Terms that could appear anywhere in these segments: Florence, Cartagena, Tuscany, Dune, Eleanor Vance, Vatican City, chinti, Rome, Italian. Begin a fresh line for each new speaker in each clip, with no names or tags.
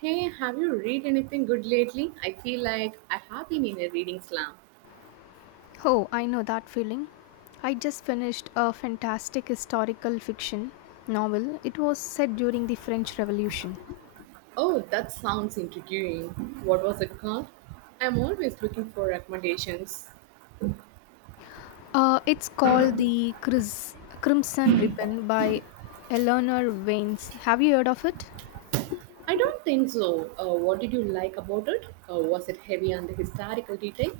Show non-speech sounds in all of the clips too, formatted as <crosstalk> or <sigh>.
Hey, have you read anything good lately? I feel like I have been in a reading slump.
Oh, I know that feeling. I just finished a fantastic historical fiction novel. It was set during the French Revolution.
Oh, that sounds intriguing. What was it called? I'm always looking for recommendations.
It's called the Crimson Ribbon by Eleanor Vance. Have you heard of it?
I don't think so. What did you like about it? Was it heavy on the historical detail?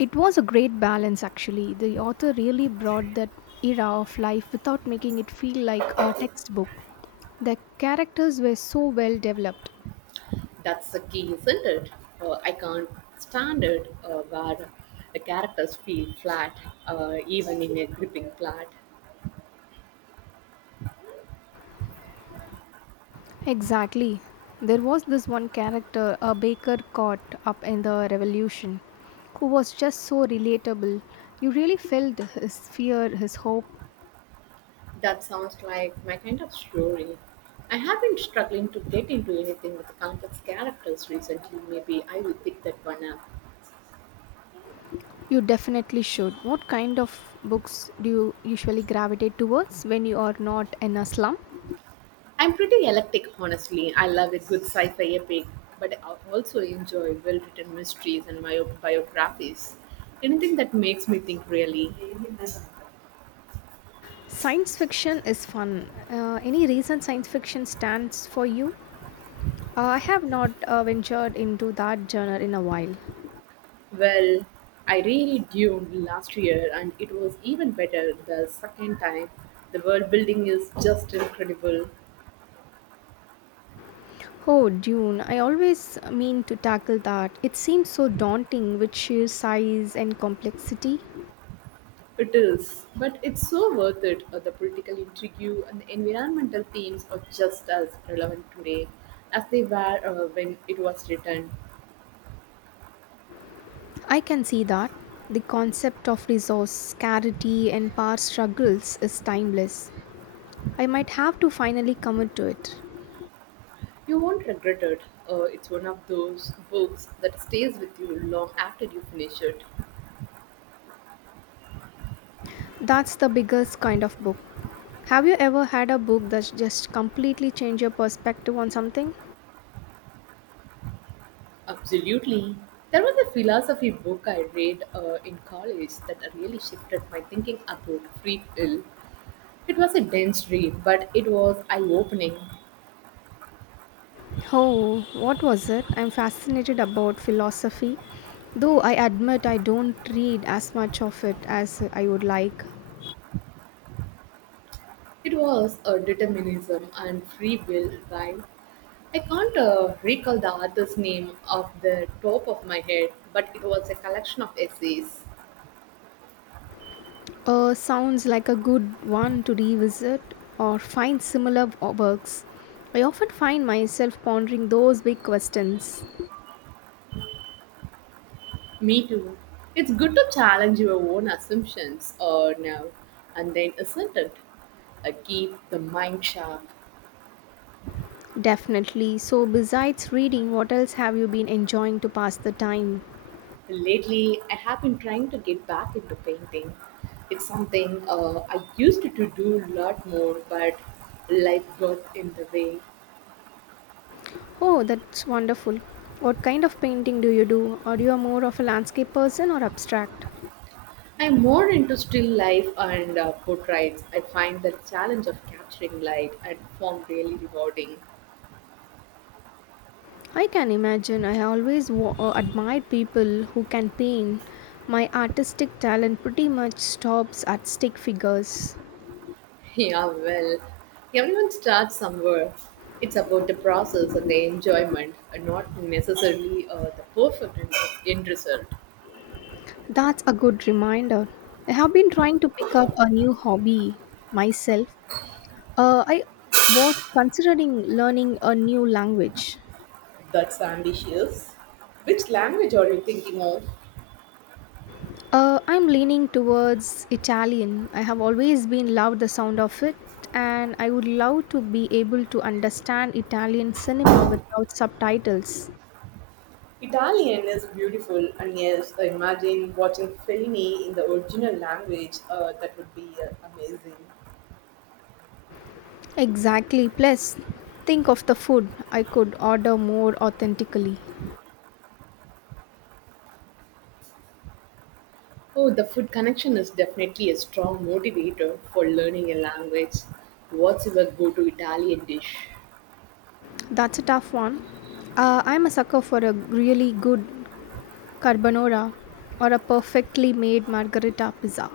It was a great balance, actually. The author really brought that era of life without making it feel like a textbook. The characters were so well developed.
That's the key, isn't it? I can't stand it where the characters feel flat, even in a gripping plot.
Exactly. There was this one character, a baker caught up in the revolution, who was just so relatable. You really felt his fear, his hope.
That sounds like my kind of story. I have been struggling to get into anything with complex characters recently. Maybe I will pick that one up.
You definitely should. What kind of books do you usually gravitate towards when you are not in a slum?
I'm pretty eclectic, honestly. I love a good sci fi epic, but I also enjoy well written mysteries and biographies. Anything that makes me think, really.
Science fiction is fun. Any reason science fiction stands for you? I have not ventured into that genre in a while.
Well, I reread Dune last year, and it was even better the second time. The world building is just incredible.
Oh, Dune, I always mean to tackle that. It seems so daunting with sheer size and complexity.
It is, but it's so worth it. The political intrigue and the environmental themes are just as relevant today as they were when it was written.
I can see that. The concept of resource scarcity and power struggles is timeless. I might have to finally commit to it.
You won't regret it. It's one of those books that stays with you long after you finish it.
That's the biggest kind of book. Have you ever had a book that just completely changed your perspective on something?
Absolutely. There was a philosophy book I read in college that really shifted my thinking about free will. It was a dense read, but it was eye opening.
Oh, what was it? I'm fascinated about philosophy, though I admit I don't read as much of it as I would like.
It was a determinism and free will rhyme. I can't recall the author's name off the top of my head, but it was a collection of essays.
Sounds like a good one to revisit or find similar works. I often find myself pondering those big questions.
Me too. It's good to challenge your own assumptions or now and then, isn't it? Keep the mind sharp.
Definitely. So, besides reading, what else have you been enjoying to pass the time?
Lately, I have been trying to get back into painting. It's something I used to do a lot more, but life got in the way.
Oh, that's wonderful. What kind of painting do you do? Are you a more of a landscape person or abstract?
I'm more into still life and portraits. I find the challenge of capturing light and form really rewarding. <laughs>
I can imagine. I always admired people who can paint. My artistic talent pretty much stops at stick figures.
Yeah, well, everyone starts somewhere. It's about the process and the enjoyment, and not necessarily the perfect end result.
That's a good reminder. I have been trying to pick up a new hobby myself. I was considering learning a new language.
That's ambitious. Which language are you thinking of?
I'm leaning towards Italian. I have always been loved the sound of it, and I would love to be able to understand Italian cinema without subtitles.
Italian is beautiful, and yes, I imagine watching Fellini in the original language, that would be amazing.
Exactly. Plus, think of the food I could order more authentically.
Oh, the food connection is definitely a strong motivator for learning a language. What's your go to Italian dish?
That's a tough one. I'm a sucker for a really good carbonara or a perfectly made margherita pizza.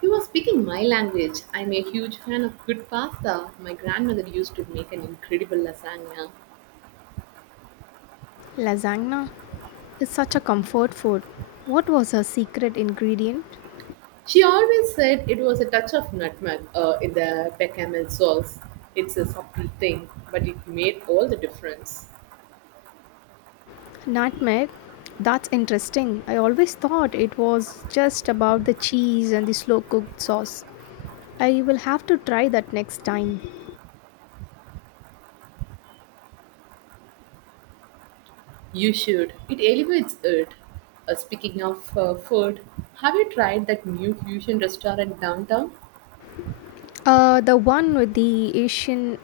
You are speaking my language. I'm a huge fan of good pasta. My grandmother used to make an incredible lasagna.
Lasagna is such a comfort food. What was her secret ingredient?
She always said it was a touch of nutmeg in the bechamel sauce. It's a subtle thing, but it made all the difference.
Nutmeg. That's interesting. I always thought it was just about the cheese and the slow cooked sauce. I will have to try that next time.
You should. It elevates it. Speaking of food, have you tried that new fusion restaurant downtown?
The one with the Asian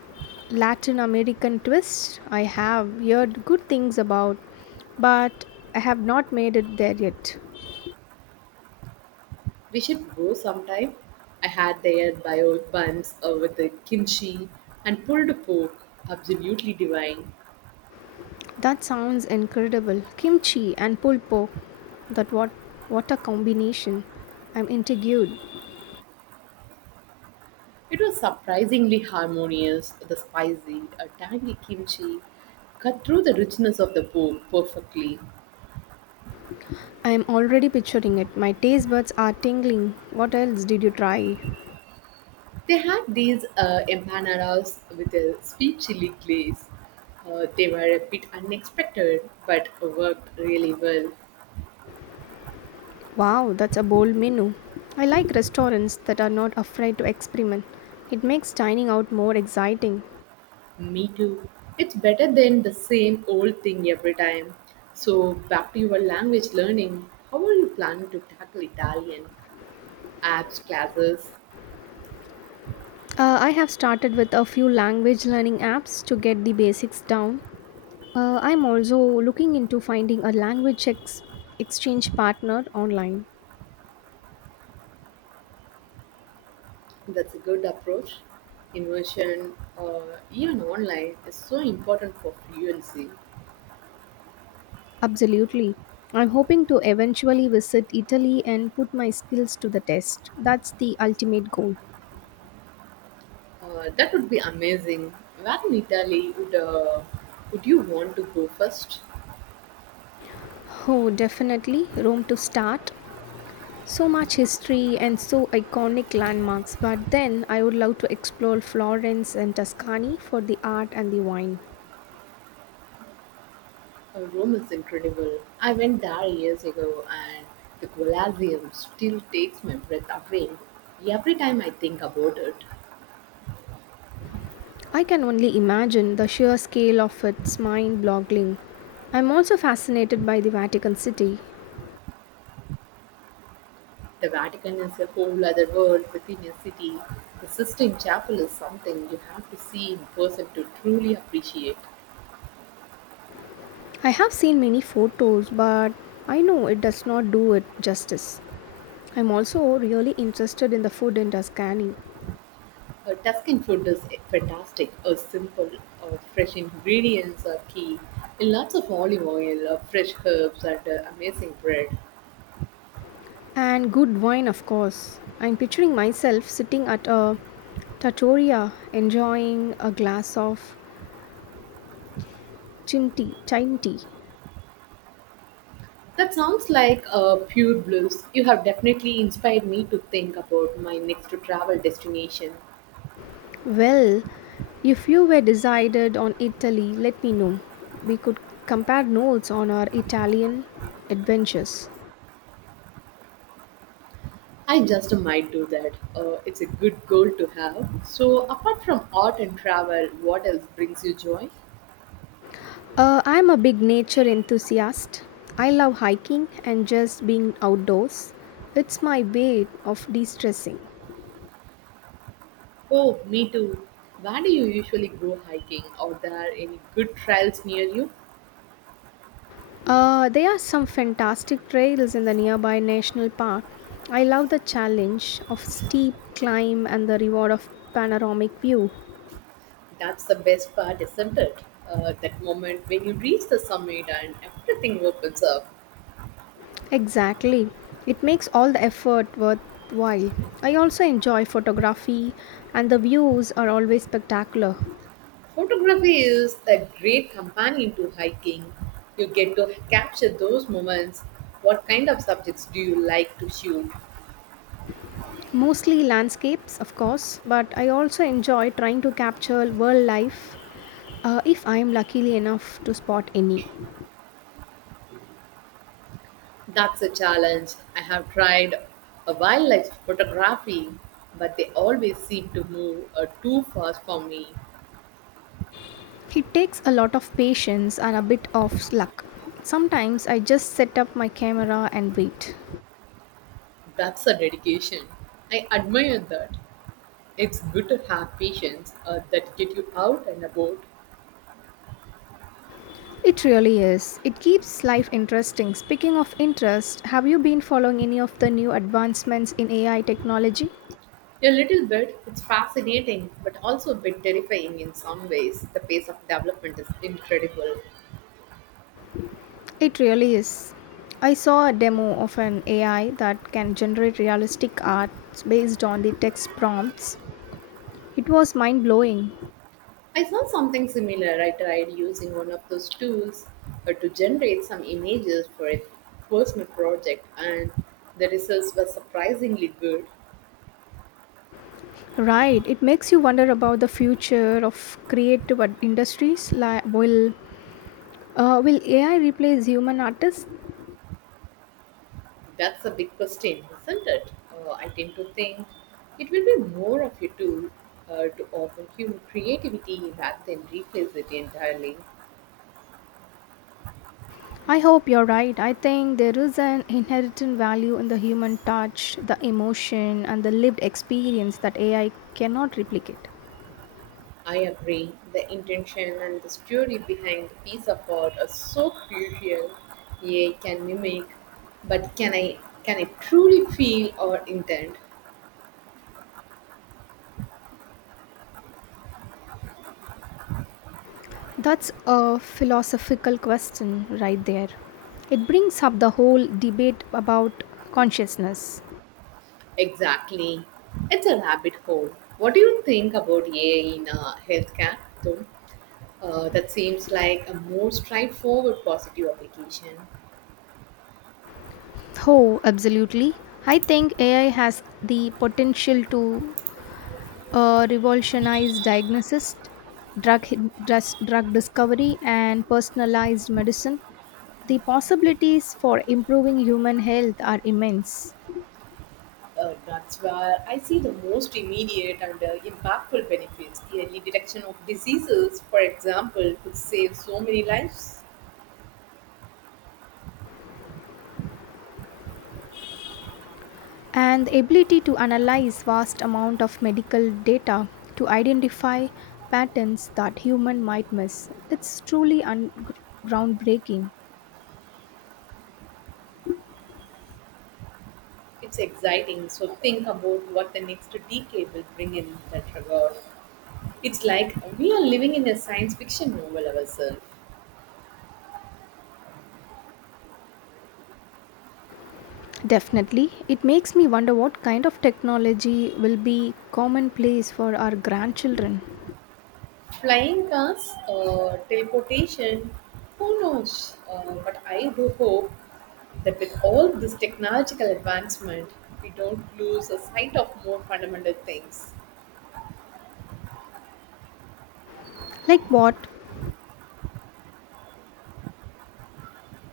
Latin American twist, I have heard good things about, but I have not made it there yet.
We should go sometime. I had their bio buns with the kimchi and pulled pork, absolutely divine.
That sounds incredible. Kimchi and pulpo. That what a combination. I'm intrigued.
It was surprisingly harmonious, the spicy, tangy kimchi cut through the richness of the pork perfectly.
I'm already picturing it. My taste buds are tingling. What else did you try?
They had these empanadas with a sweet chili glaze. They were a bit unexpected, but worked really well.
Wow, that's a bold menu. I like restaurants that are not afraid to experiment. It makes dining out more exciting.
Me too. It's better than the same old thing every time. So, back to your language learning. How are you planning to tackle Italian? Apps, classes.
I have started with a few language learning apps to get the basics down. I'm also looking into finding a language exchange partner online.
That's a good approach. Immersion, or even online, is so important for fluency.
Absolutely. I'm hoping to eventually visit Italy and put my skills to the test. That's the ultimate goal.
That would be amazing. Where in Italy would you want to go first?
Oh, definitely. Rome to start. So much history and so iconic landmarks, but then I would love to explore Florence and Tuscany for the art and the wine.
Rome is incredible. I went there years ago and the Colosseum still takes my breath away. Every time I think about it,
I can only imagine the sheer scale of its mind boggling. I'm also fascinated by the Vatican City.
the Vatican is a whole other world within a city. The Sistine Chapel is something you have to see in person to truly appreciate.
I have seen many photos, but I know it does not do it justice. I'm also really interested in the food in Tuscany.
Tuscan food is fantastic, simple, fresh ingredients are key, and lots of olive oil, fresh herbs, and amazing bread.
And good wine, of course. I'm picturing myself sitting at a trattoria enjoying a glass of chinti, chine tea.
That sounds like pure bliss. You have definitely inspired me to think about my next travel destination.
Well, if you were decided on Italy, let me know. We could compare notes on our Italian adventures.
I just might do that. It's a good goal to have. So, apart from art and travel, what else brings you joy?
I'm a big nature enthusiast. I love hiking and just being outdoors. It's my way of de stressing.
Oh, me too. Where do you usually go hiking? Are there any good trails near you?
There are some fantastic trails in the nearby national park. I love the challenge of steep climb and the reward of panoramic view.
That's the best part, isn't it? That moment when you reach the summit and everything opens up.
Exactly. It makes all the effort worthwhile. I also enjoy photography, and the views are always spectacular.
Photography is a great companion to hiking. You get to capture those moments. What kind of subjects do you like to shoot?
Mostly landscapes, of course, but I also enjoy trying to capture wildlife if I am lucky enough to spot any.
That's a challenge. I have tried a wildlife photography, but they always seem to move too fast for me.
It takes a lot of patience and a bit of luck. Sometimes I just set up my camera and wait.
That's a dedication. I admire that. It's good to have patience that get you out and about.
It really is. It keeps life interesting. Speaking of interest, have you been following any of the new advancements in AI technology?
A little bit. It's fascinating, but also a bit terrifying in some ways. The pace of development is incredible.
It really is. I saw a demo of an AI that can generate realistic art based on the text prompts. It was mind blowing.
I saw something similar. I tried using one of those tools to generate some images for a personal project, and the results were surprisingly good.
Right, it makes you wonder about the future of creative industries. Like, will AI replace human artists?
That's a big question, isn't it? I tend to think it will be more of a tool to open human creativity rather than replace it entirely.
I hope you're right. I think there is an inherent value in the human touch, the emotion, and the lived experience that AI cannot replicate.
I agree. The intention and the story behind the piece of art are so crucial. AI can mimic, but can I truly feel or intent?
That's a philosophical question right there. It brings up the whole debate about consciousness.
Exactly. It's a rabbit hole. What do you think about AI in healthcare, though? That seems like a more straightforward positive application.
Oh, absolutely. I think AI has the potential to revolutionized diagnosis, drug, drug discovery, and personalized medicine, the possibilities for improving human health are immense.
That's where I see the most immediate and impactful benefits. Early detection of diseases, for example, could save so many lives.
And the ability to analyze vast amount of medical data to identify patterns that human might miss, it's truly groundbreaking.
It's exciting. So think about what the next decade will bring in that regard. It's like we are living in a science fiction novel ourselves.
Definitely, it makes me wonder what kind of technology will be commonplace for our grandchildren.
Flying cars, teleportation, who knows? But I do hope that with all this technological advancement, we don't lose a sight of more fundamental things.
Like what?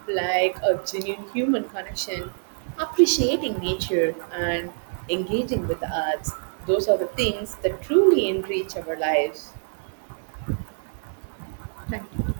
Like a genuine human connection, appreciating nature, and engaging with the arts. Those are the things that truly enrich our lives. Thank you.